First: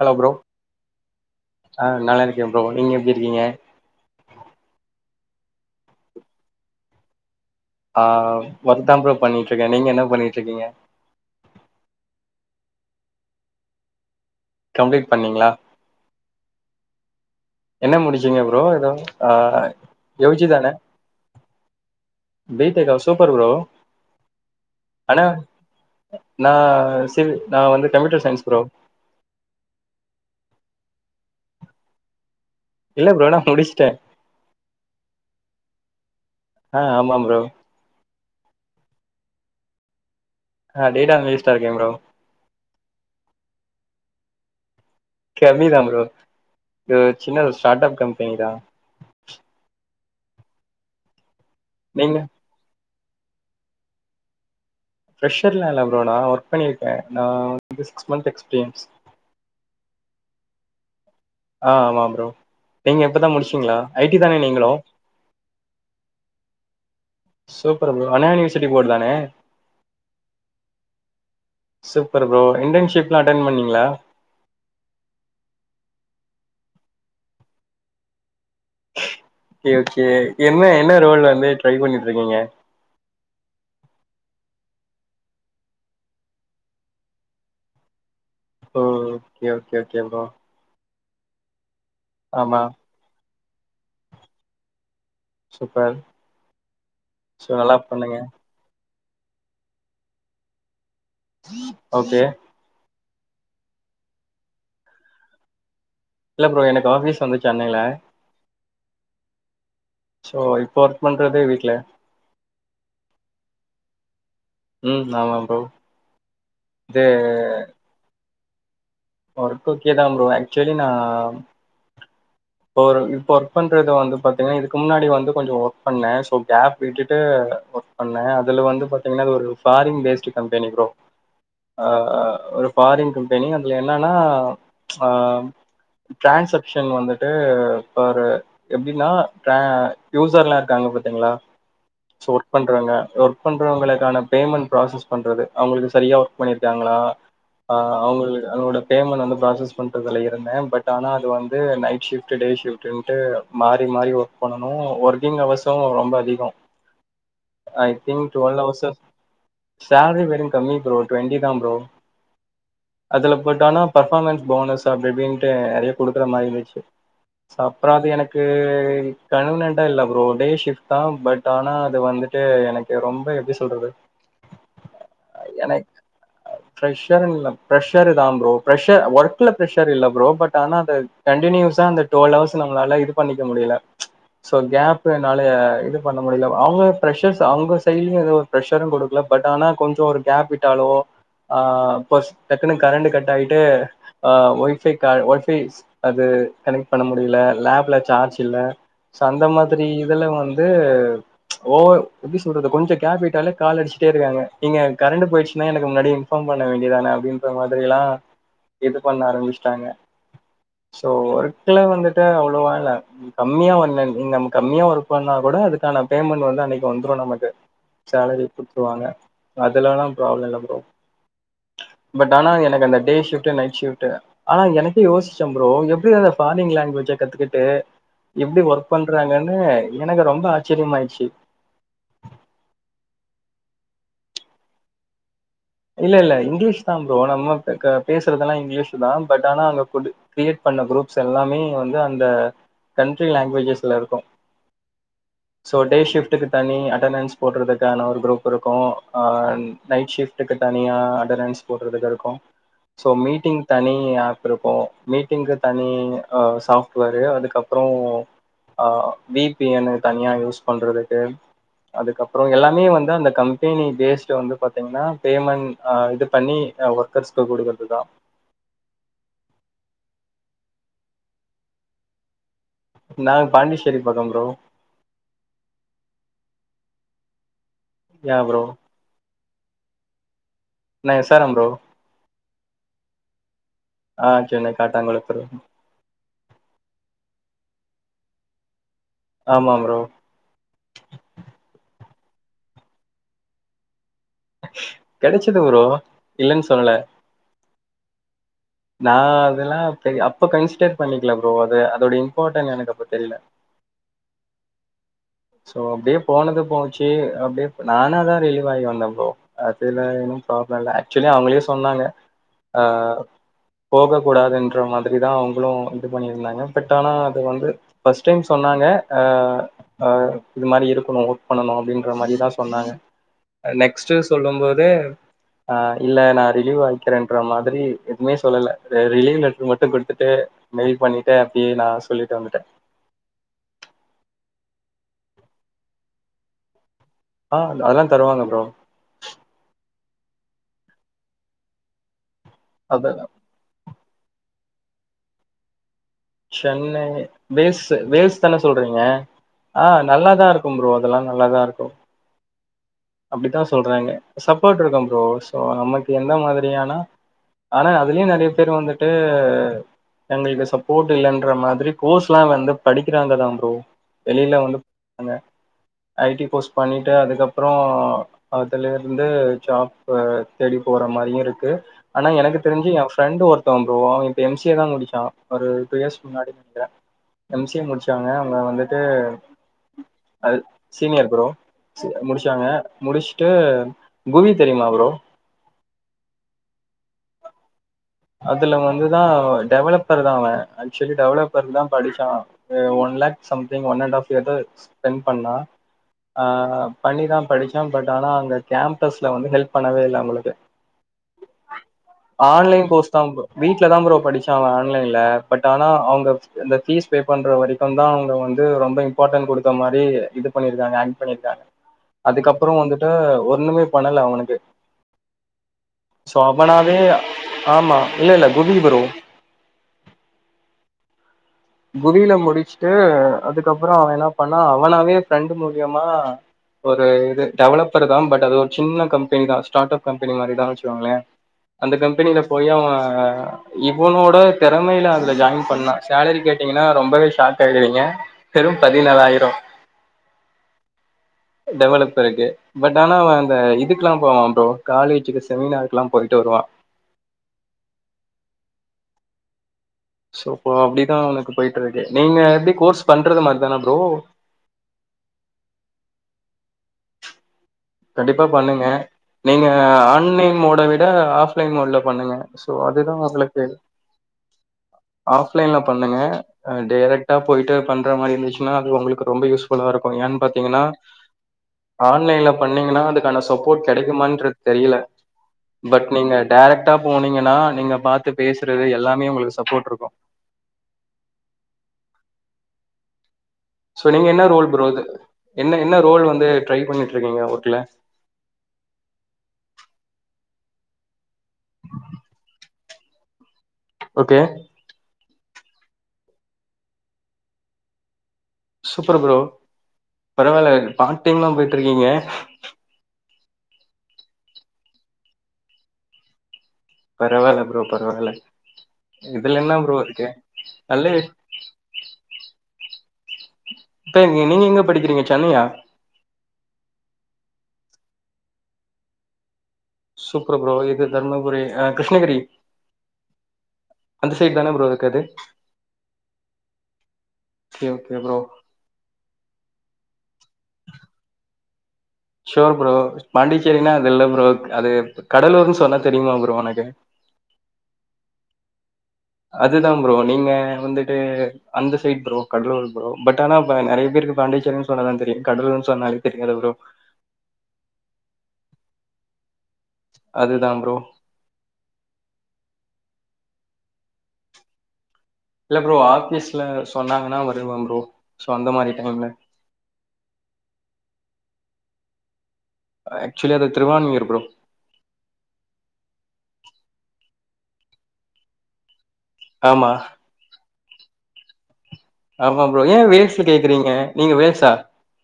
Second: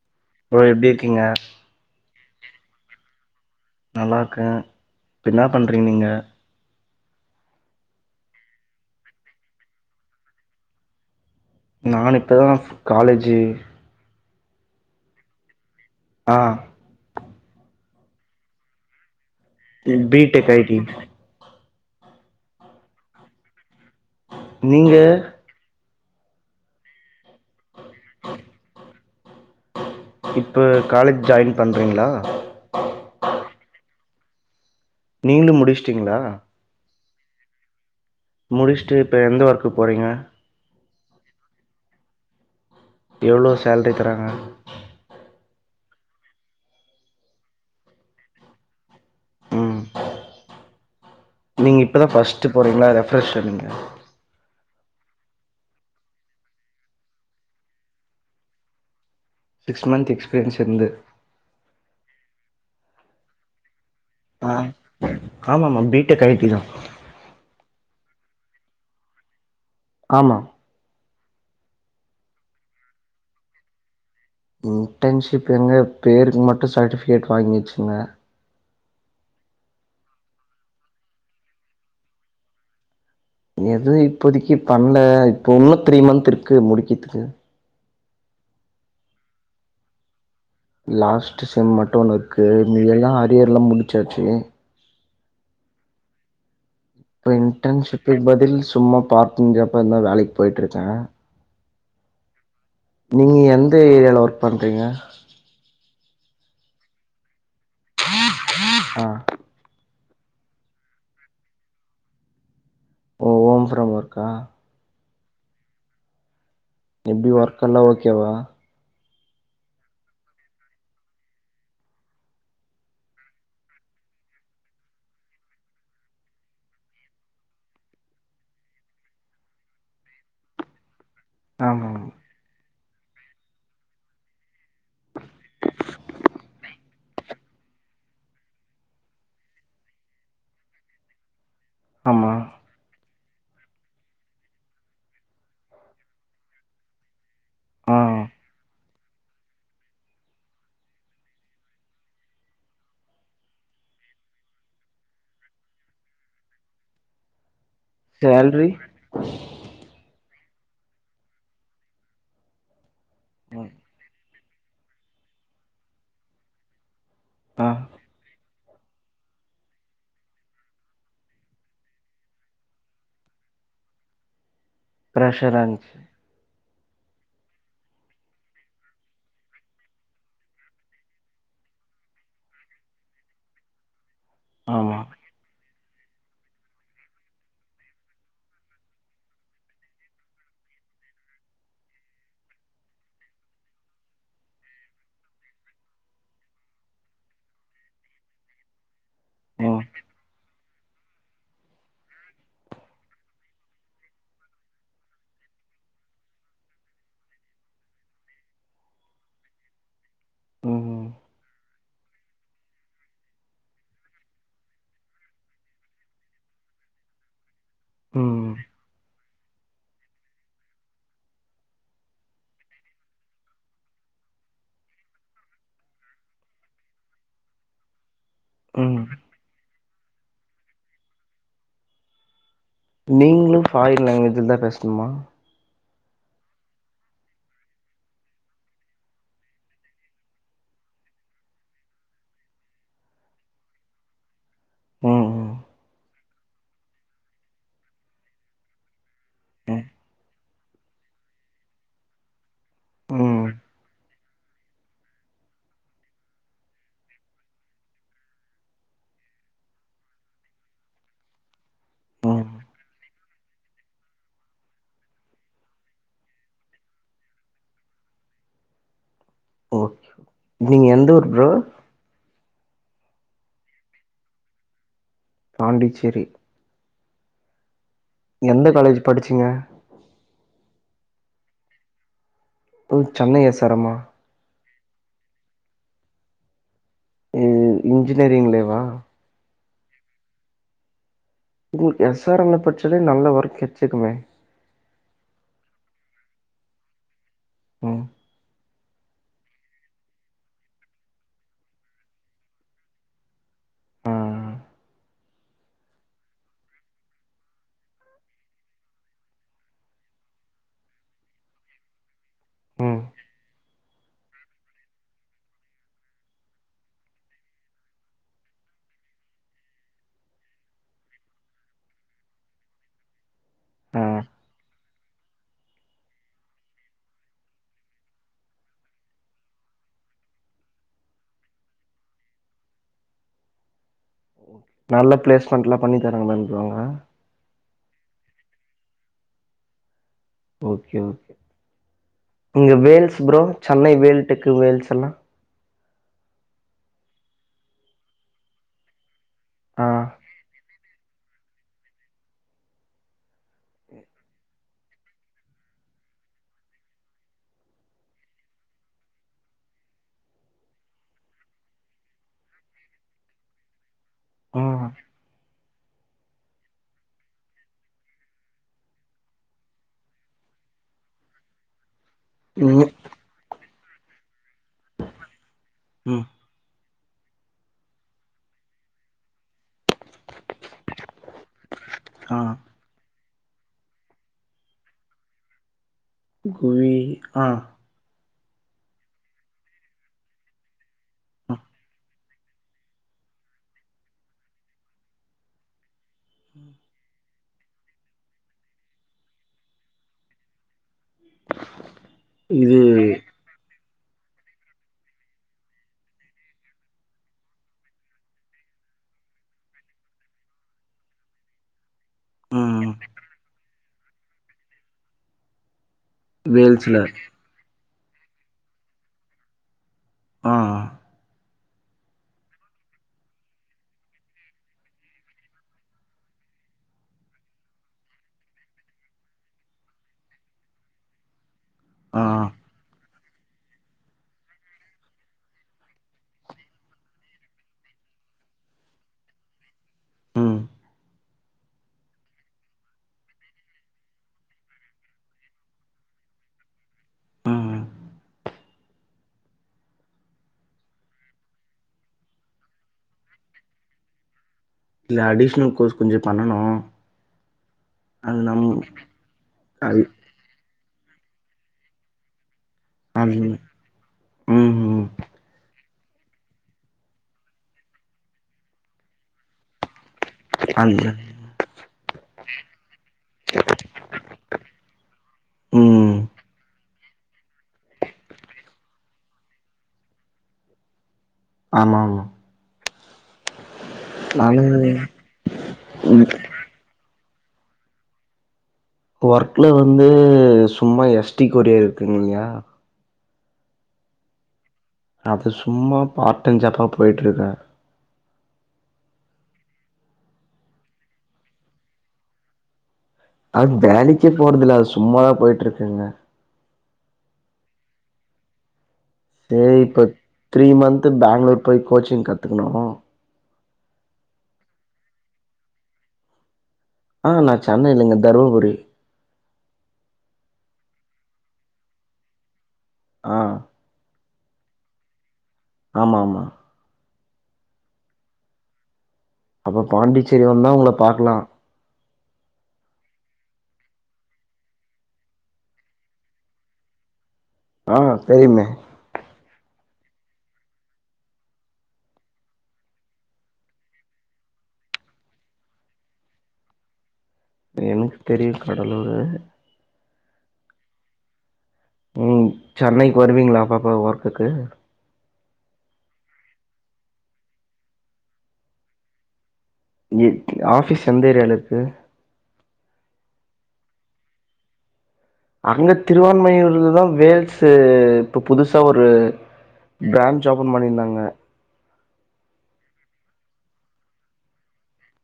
Hello bro எப்டி இருக்கீங்க ஆ நல்லா இருக்கே ப்ரோ நீங்க எப்டி இருக்கீங்க நல்லா இருக்கே இப்ப என்னா பண்றீங்க நீங்க ஆ ஓர்க்தா ப்ரோ பண்ணிட்ருக்கே நீங்க என்ன பண்ணிட்ருக்கிங்க நான் இப்பதா காலேஜு கம்ப்ளீட் பண்ணீங்களா ஆ என்ன முடிச்சீங்க ப்ரோ ஏதோ ஆஹ் பி யூ டெக் ஐ ஜிதானே டி பீ டெக்கா சூப்பர் பரோ நீங்க நா சி நா வந்து கம்ப்யூட்டர் சயின்ஸ் ப்ரோ இப்ப காலேஜ் ஜாயின் பண்றிங்களா இல்ல ப்ரோ நா முடிச்ட்டே நீங்ளு முடிஷ்ட்டீங்ளா ஆமா ப்ரோ முடிஷ்ட்டு இப்ப எந்த ஒர்க்கு போறீங்க அ டேட்டா அனலிஸ்டா இருக்கே ப்ரோ எவ்ளோ சேல்ரி தராங்க கம்மிதா ப்ரோ இது சின்ன ஒரு ஸ்டாட் அப் கம்பெனி தா ம் நீங்க இப்பதா ஃபஸ்ட்டு போறீங்ளா [unintelligible] ஃப்ரெஷர்லா இல்ல ப்ரோ நா‌ ஒர்க் பண்ணியிருக்கே நா வந்து six month experience six month experience இருந்து அ ஆமா ப்ரோ நீங்க இப்பதா முடிச்சீங்ளா ஐடி தானே ஆ நீங்களு ஆமாமா பி டெக் ஐ டி தா சூப்பர் ப்ரோ வனா யூனிவர்சிட்டி போடு தானே ஆமா சூப்பர் ப்ரோ இன்டன்ஷிப்ல்லா அட்டென் பண்ணீங்ளா ம் இன்டன்ஷிப் எங்க பேருக்கு மட்டு சட்டிஃப்கேட் வாங்கி வெச்சுக்ன [inaudible] ஓகே ஓகே என்ன என்ன ரோல் வந்து ட்ரை பண்ணிட்ருக்கீங்க எதுவு இப்போதிக்கி பண்ல இப்போ உன்னோ த்ரீ மந்த்திருக்கு முடிக்கிதுக்கு ஓ okay okay okay bro last sem மட்டு ஒண் இர்க்கு ஆமா மீதி எல்லா அரியர்லா முடிச்சாச்சி சூப்பர் இப்ப ஸோ நல்லா பண்ணுங்க இன்டன்ஷிப்புக் பதில் சும்மா பாட் டைம் ஜாப் எத்னா வேலைக் போய்ட்ருக்கே ஓகே நீங்க எந்த ஏரியால ஒர்க் பண்றீங்க இல்ல ப்ரோ எனக் ஆஃபீஸ் வந்து சென்னைல அ சோ இப்போ ஒர்க் பண்றதே வீட்ல ஓ ஓம் ஃப்ரம் ஒர்க்கா ம் ஆமா ப்ரோ இது எப்பி ஒர்க்கல்லா ஓகேவா ஒர்க் ஓகேதா ப்ரோ ஆக்ச்வலி நா இப்ப ஒரு இப்ப ஒர்க் பண்றது வந்து பாத்தீங்ன்னா இதுக்கு முன்னாடி வந்து கொஞ்சு ஒர்க் பண்ணே சோ கேப் விட்டுட்டு அ ஒர்க் பண்ணே அதுல வந்து பாத்தீங்ன்னா அது ஒரு ஃபாரின் பேஸ்ட்டு கம்பெனி ப்ரோ அ ஆமா அ ஒரு ஃபாரின் கம்பெனி அதுல என்னன்னா ஆ ட்ரான்சப்ஷன் வந்து ட்டு பாரு எப்டீனா ட்ர அ யூசர்ல்லா இருக்காங்க பாத்தீங்களா ஆமா இப்போ ஒர்க் பண்றாங்க ஒர்க் க் பண்றவங்களுக்கான பேமெண் ப்ராசஸ் பண்றது அவுங்களுக்கு சரியா ஒர்க் பண்ணியிருக்காங்களா அ ஆ அவுங்களுக்கு [inaudible] அதனோட பேமெண் வந்து ப்ராசஸ் பண்றதுல இருந்தே பட் ஆனா அது வந்து நைட் ஷிஃப்ட்டு டே ஷிஃப்ட்டுன்டு மாறி மாறி ஒர்க் பண்ணனு ஒர்க்கிங் அவர்சோ ரொம்ப அதிகோ I think twelve salary hours salary வேற கம்மி ப்ரோ ட்வெண்டி தா ப்ரோ அதுல பட் ஆனா பர்ஃபாமன்ஸ் போனஸ் அப்டிப்டீன்ட்டு நெறைய குடுக்குற மாரி இருந்துச்சு சோ ஆ அப்றோ அது எனக்கு அது கன்வினியன்டா இல்ல ப்ரோ டே ஷிஃப் தா பட் ஆனா அது வந்துட்டு எனக்கு ரொம்ப எப்டி சொல்றது அ ப்ரெஷ்ரான்ச்சு ஃப்ரெஷருன் இல்ல ப்ரெஷரு தா ப்ரோ ப்ரெஷர் ஒர்க்ல ப்ர்ரெஷர் இல்ல ப்ரோ பட ஆனா அந்த கண்டினியூஸ் தா அந்த டுவல் அவர்ஸ் நம்மளால இது பண்ணிக்க முடியல சோ ஆமா கேப்னாலயே இது பண்ண முடியல அவங்க ப்ரெஷர் ச அவங்க சைடலயு எதுவு ஒரு ப்ரெஷரு குடுக்கல பட் ஆனா கொஞ்சோ ஒரு கேப் விட்டாலோ ஆ ப்பஸ் டக்குன்னு கரண்ட் கட் ஆயிட்டு அ ஒய்ஃபை க ஒய்ஃபை அது கனெக்ட் பண்ண முடியல லேப்ல சார்ஜ் இல்ல சோ அந்த ம் மாதிரி இதுல வந்து ஓவ எப்டி சொல்றது கொஞ்சொ கேப்பிட்டாலே கால் அடிச்சுட்டே இருக்காங்க ஏங்க கரண்ட் போயிடுச்சுன்னா எனக்கு முன்னாடியே இன்ஃபார்ம் பண்ண வேண்டியதானே அப்படின்ற மாதிரி எல்லா இது பண்ண ஆரம்பிச்சிட்டாங்க சோ ம் ஒரு எடத்துல வந்துட்டு அது அவ்ளோவா இல்ல நீ கம்மியா வண்ணன் நீங் நம்ம கம்மியா ஒர்க் பண்ணா கூட அதுக்கான பேமெண்ட் வந் ல அன்னைக்கு வந்துரு நமக்கு சேலரி ம் குடுத்துருவாங்க அதுலல்லா ப்ராப்ள இல்ல ப்ரோ பட் ஆனா எனக்கு அந்த டே ஷிப்ட் நைட் ஷிப்ட் ஆனா எனக்கே யோசிச்ச ப்ரோ எப்டி எனக் ஃபாரின் லாங்குவேஜ கத்துக்கிட்டு எப்டி ஒர்க் ம் பண்றாங்கன்னு எனக்கு ரொம்ப ஆச்சரியமாயிருச்சு நீங்களு ஃபாரின் லாங்குவேஜ்லதா பேசணுமா? இல்ல இல்ல இங்கிலீஷ்தா ப்ரோ நம்ம ப க பேசுறதெல்லா இங்கிலீஷ்தா பட் ஆனா அங்க கொஞ்சொ கிரியேட் பண் லா குரூப்ஸ் எல்லாமே வந்து அந்த கன்ட்ரி லாங்குவேஜஸ்ல இருக்கு ம் ம் சோ டே ஷிப்டுக்கு தனி அட்டண்டன்ஸ் போடுறதுக்கான ஒரு குரூப் இருக்கு அ ம் நைட் ஷிஃப் டுக்கு தனியா அட்டன்டன்ஸ் போடுறதுக்கு இருக்கு சோ ம் மீட்டிங் தனி ஆப் இருக்கு மீட்டிங்கு தனி அ சாப்ட்வேரு அதுக்கப்பறொ ஆ வி பி என் தனியா யூஸ் பண்றதுக்கு அதுக்கப்பறொ ம் எல்லாமே வந்து அந்த கம்பெனி பேஸ வந்து பாத்தீங்கன்னா பேமெண்ட் ஆ இது பண்ணி அ ஒர்க்கர்ஸ்கு குடுக்கறதுதா ஓ நீங்க எந்த ஊர் ப்ரோ? நாங்க பாண்டிச்சேரி பக்கம் ப்ரோ. பாண்டிச்சேரி யா ப்ரோ எந்த காலேஜ் படிச்சீங்க? நா எஸ் ஆர் எம் ப்ரோ போ சென்னை எஸ் ஆர் எம் ஆ சென்னை காட்டாங்கொளத்துருல இ இன்ஜினியரிங்லேவா ஆமாம் ப்ரோ உங்களுக்கு எஸ் ஆர் எம் ல படிச்சதே நல்ல ஒர்க் கெடச்சுர்க்குமே கெடைச்சுது பரோ இல்லன்னு சொல்லல ம் நா அதெல்லா பெரிய அப்ப கன்சிடர் பண்ணிக்கல ப்ரோ அது அதோட இம்பார்ட்டன் எனக்கு அப்ப தெரியல ம் சோ அப்டியே போனது போச்சு அப்டியே நானாதா ரிலிவாகி வந்த ப்ரோ அதுல ப்ராப்ளம் இல்ல ஆக்சுவலி அவங்களே சொன்னாங்க ஆ ம் போகக் கூடாதுன்ற மாதிரிதா அவங்களு இது பண்ணியிருந்தாங்க பட் ஆனா அது வந்து ஃபஸ்ட் டைம் சொன் னாங்க அ அ இது மாரி இருக்கணு ஒர்க் பண்ணணு அப்படின்ற மாரிதா சொன்னாங்க. ஆ நெக்ஸ்ட் சொல்லும் போது ஆ இல்ல நா ரிலீவ் ஆகிக்கிறேன்ற மாதிரி எதுவுமே சொல்லல ர ரிலீவ் லெட்டர் மட்டு குடுத்துட்டு மெயில் பண்ணிட்டு அப்டியே நா சொல்லிட்டு வந்துட்டே நல்ல பிளேஸ்மெண்ட்ல்லா பண்ணி தருவாங்கலாங் ப்ரோ அவங்க ஆ அதெல்லா தருவாங்க ப்ரோ ஓகே ஓகே நீங்க அத வேல்ஸ் ப்ரோ சென்னை வேல்ட்டுக்கு வேல்ஸ்ஸெல்லா சென்னை வேல்ஸ் வேஸ் தான சொல்றீங்க ஆ நல்லாதா இருக்கும் ப்ரோ அதெல்லா நல்லாதா இருக்கு அப்டித்தா சொல்றாங்க சப்போர்ட் இருக்கு ப்ரோ சோ நமக்கு எந்த மாதிரியானா ஆனா அதுலயு நெறைய பேரு வந்துட்டு எங்களுக்கு சப்போர்ட் இல்லன்ற மாதிரி கோர்ஸ்ல்லா வந்து படிக்கிறாங்க தா ப்ரோ வெளில வந்து ம் [inaudible] ஐ டி கோர்ஸ் பண்ணிட்டு அதுக்கப்றோ அதுல இருந்து ஜாப்பு தேடி போற மாரியு இருக்கு ஆனா எனக்கு தெருஞ்சு ம் என் ஃப்ரெண்ட் ஃப்ரண்டு ஒருத்தவ ப்ரோ அவெ இப்ப எம் சி ஏ தா முடுச்சா ஒரு டூ இயர்ஸ் ம் முன்னாடின் நெனைகிறே எம் சி ஏ முடுச்சாங்க அவுங்க வந்துட்டு அது சீனியர் ப்ரோ சி ஆ முடுச் ச்சாங்க முடுஸ்ட்டு குவி தெரியுமா ப்ரோ குவி ஆ அதுல வந்துதா டெவலப்பரு தா அவே ஆக்சுவலி ஆ. டெவலப்பர்க்கு தா படுச்சா அ one lakh something one and half இது ஸ்பெண்ட் பண்ணா ஆ பண்ணிதா படுச்சா பட் ஆனா அங்க கேம்பஸ்ல வந்து ஹெல்ப் பண்ணவே இல்ல அவ்ங்களுக்கு இது வீட்ல தா ப்ரோ படுச்சா அவே ஆன்லைன்ல பட் ஆனா அவுங்க இந்த பீஸ் பே பண்ற வரைக்கு தா அவுங்க வந்து ரொம்ப இம்பார்ட்டன்ட் குடுத்த மாதிரி இது பண்ணிருக்காங்க ஆக்ட் பண்ணிருக்காங்க அதுக்கப்றோ ம் வந்துட்டு ஒண்ணுமே பண்ணல அவனுக்கு சோ அவனாவே வேல்ஸ்ல ஆமா இல்லல்ல குவி ப்ரோ ஆ ஆ குவில முடுச்ட்டு அதுக்கப்பறோ அவே என்ன பண்ணா அவனாவே ஃப்ரண்ட் மூலியமா ஒரு இது டெவலப்பரு தா பட் அது ஒரு சின்ன கம்பெனி தா ஸ்டார்ட் அப் கம்பெனி மாரிதா வச்சுக்கோங்களே அந்த ஆ கம்பெனில போய் அவே இவனோட தெறமைல அதுல ஜாய்ன் பண்ணா சேலரி கேட் டீங்கன்னா ரொம்பவே ஷாக் ஆய்டுவீங்க வெறும் பதினாலாயிரோ ம் டெவலப் இருக்கு பட் ஆனா அவே அந்த இதுக்கெல்லா போவா ப்ரோ காலேஜுக்கு செமினார்கலா போய்ட்டு [unintelligible] ம் ம் சோ அப்டிதா அவனுக்கு போய்ட்டு இருக்கு நீங்க எப்டி கோர்ஸ் பண்றது மாரிதானா ப்ரோ இல்ல அடிஷ்னல் கோர்ஸ் கொஞ்ச பண்ணனு அது கண்டிப்பா நம் பண்ணுங்க நீங்க அது ஆன்லைன் மோட விட ஆஃப்லைன் மோட்ல பண்ணுங்க சோ அதுதா அது அவளுக்கு ம் ம் ஆஃப்லைன்ல பண்ணுங்க டேரக்டா போய்ட்டு பண்ற மாரி இருந்துச்சுன்னா அது உங்களுக்கு ரொம்ப யூஸ்ஃபுல்லா இருக் கு ஏன் பாத்தீங்கன்னா அந்த ஆன்லைன்ல பண்ணீங்கன்னா அதுக்கான சப்போர்ட் கெடைக்குமான்றது தெரியல பட் ம் நீங்க டேரக்ட் டா போனீங்கன்னா நீங்க பாத்து பேசுறது எல்லாமே ஒங்களுக்கு சப்போர்ட் இருக்கு ஆமா ஆமா சோ நீங்க என்ன நானு ரோல் ப்ரோ இது என்ன என்ன ரோல் ம் வந்து ட்ரை பண்ணிட் டிருக்கீங்க ஒர்க்குல ஒர்க்ல வந்து சும்மா எஸ் டி கொரியர் இருக்குங் இல்லயா ஓகே அது சும்மா பார்ட் டைம் ஜாப்பா போய்ட்டு இருக்கே சூப்பர் ப்ரோ பரவால்ல பார்ட் டைம்லா போய்ட்டிருக்கீங்க அது வேலைக்கே போறதில்ல அது சும்மாதா போய்ட்ருக்கேங்க பரவால்ல ப்ரோ பரவால்ல இதுல சேரி என்ன ப்ரோ இப்போ இருக்கு? த்ரீ நல்ல மந்த்து பேங்ளூர் போய் கோச்சிங் கத்துக்கணு இப்ப நீங்க எங்க படிக்கிறீங்க சென்னையா ஆஹ நா சென்னை இல்லைங்க தருமபுரி சூப்பர் ப்ரோ இது தருமபுரி ஆ கிருஷ்ணகிரி ஆ அந்த சைட் தான ப்ரோ இருக்கு அது ஆமா ஆமா ஓகே ப்ரோ அப்ப பாண்டிச்சேரி வந்தா உங்கள பாக்கலா ஷோர் ப்ரோ பாண்டிச்சேரினா அது இல்ல ப்ரோ அது கடலூர்னு சொன்னா தெரியுமா ப்ரோ ஒனக்கு ஆ தெரியுமே அதுதா ப்ரோ நீங்க வந்துட்டு அந்த side bro Cuddalore bro but ஆனா இப்ப நெறைய பேருக்கு பாண்டிச் சின் சொன்னாதா தெரியு கடலூர்ன் சொன்னாலு தெரியாது ப்ரோ அ எனக்கு தெரியு கடலூரு அதுதா ப்ரோ ம் சென்னைக்கு வருவீங்ளா அப்பப்ப ஒர்க்குக்கு இல்ல ப்ரோ ஆஃபீஸ்ல சொன்னாங்கனா வருவே ப்ரோ சோ அந்த மாரி டைம்ல எங்கெருக்கு ஆஃபீஸ் எந்த ஏரியால இருக்கு ஆக்சுவ்லா அது திருவான்யூர் ப்ரோ அங்க திருவான்மையூர்லதா வேல்ஸு இப்ப புதுசா ஒரு ஆமா ப்ரான்ச் ஓப்பன் பண்ணிருந்தாங்க ஆமா ப்ரோ ஏ வேல்ஸு கேக்குறீங்க நீங்க வேல்ஸா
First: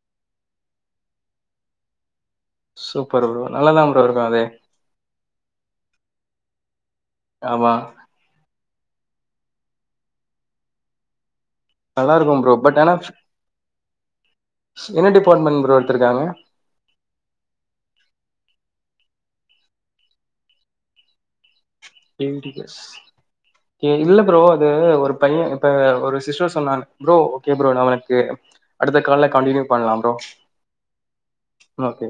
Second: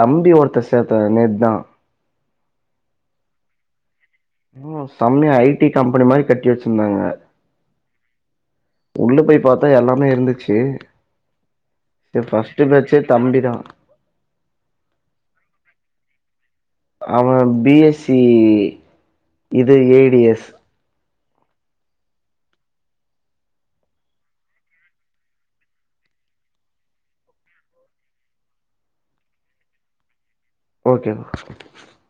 தம்பி ஒருத்த சேத்தா நேத் தா சூப்பர் ப்ரோ நல்லாதாங் ம் செம்மையா ஐ டி கம்பெனி மாரி கட்டி வெச்சிருந்தாங்க ஆமா உள்ள போய் பாத்தா எல்லாமே இருந்துச்சு அதெல்லா சரி இருக்கு ப்ரோ ஃபர்ஸ்ட்டு பட் ஆனா பேட்ச்சே தம்பி தா ஃப் என்ன டிபார்ட்மெண்ட் ப்ரோ இருக்காங்க அவ பி எஸ் சி இது ஏ டி எஸ் உங்கிட்ட இல்ல ப்ரோ அதோட ஒரு பைய இப்ப ஒரு சிஸ்டர் சொன்னாங்க ப்ரோ ஓகே ப்ரோ நா அவனுக்கு அடுத்த கால்ல கண்ட்டினியூ பண்லா ப்ரோ ஓகேங் ஓகே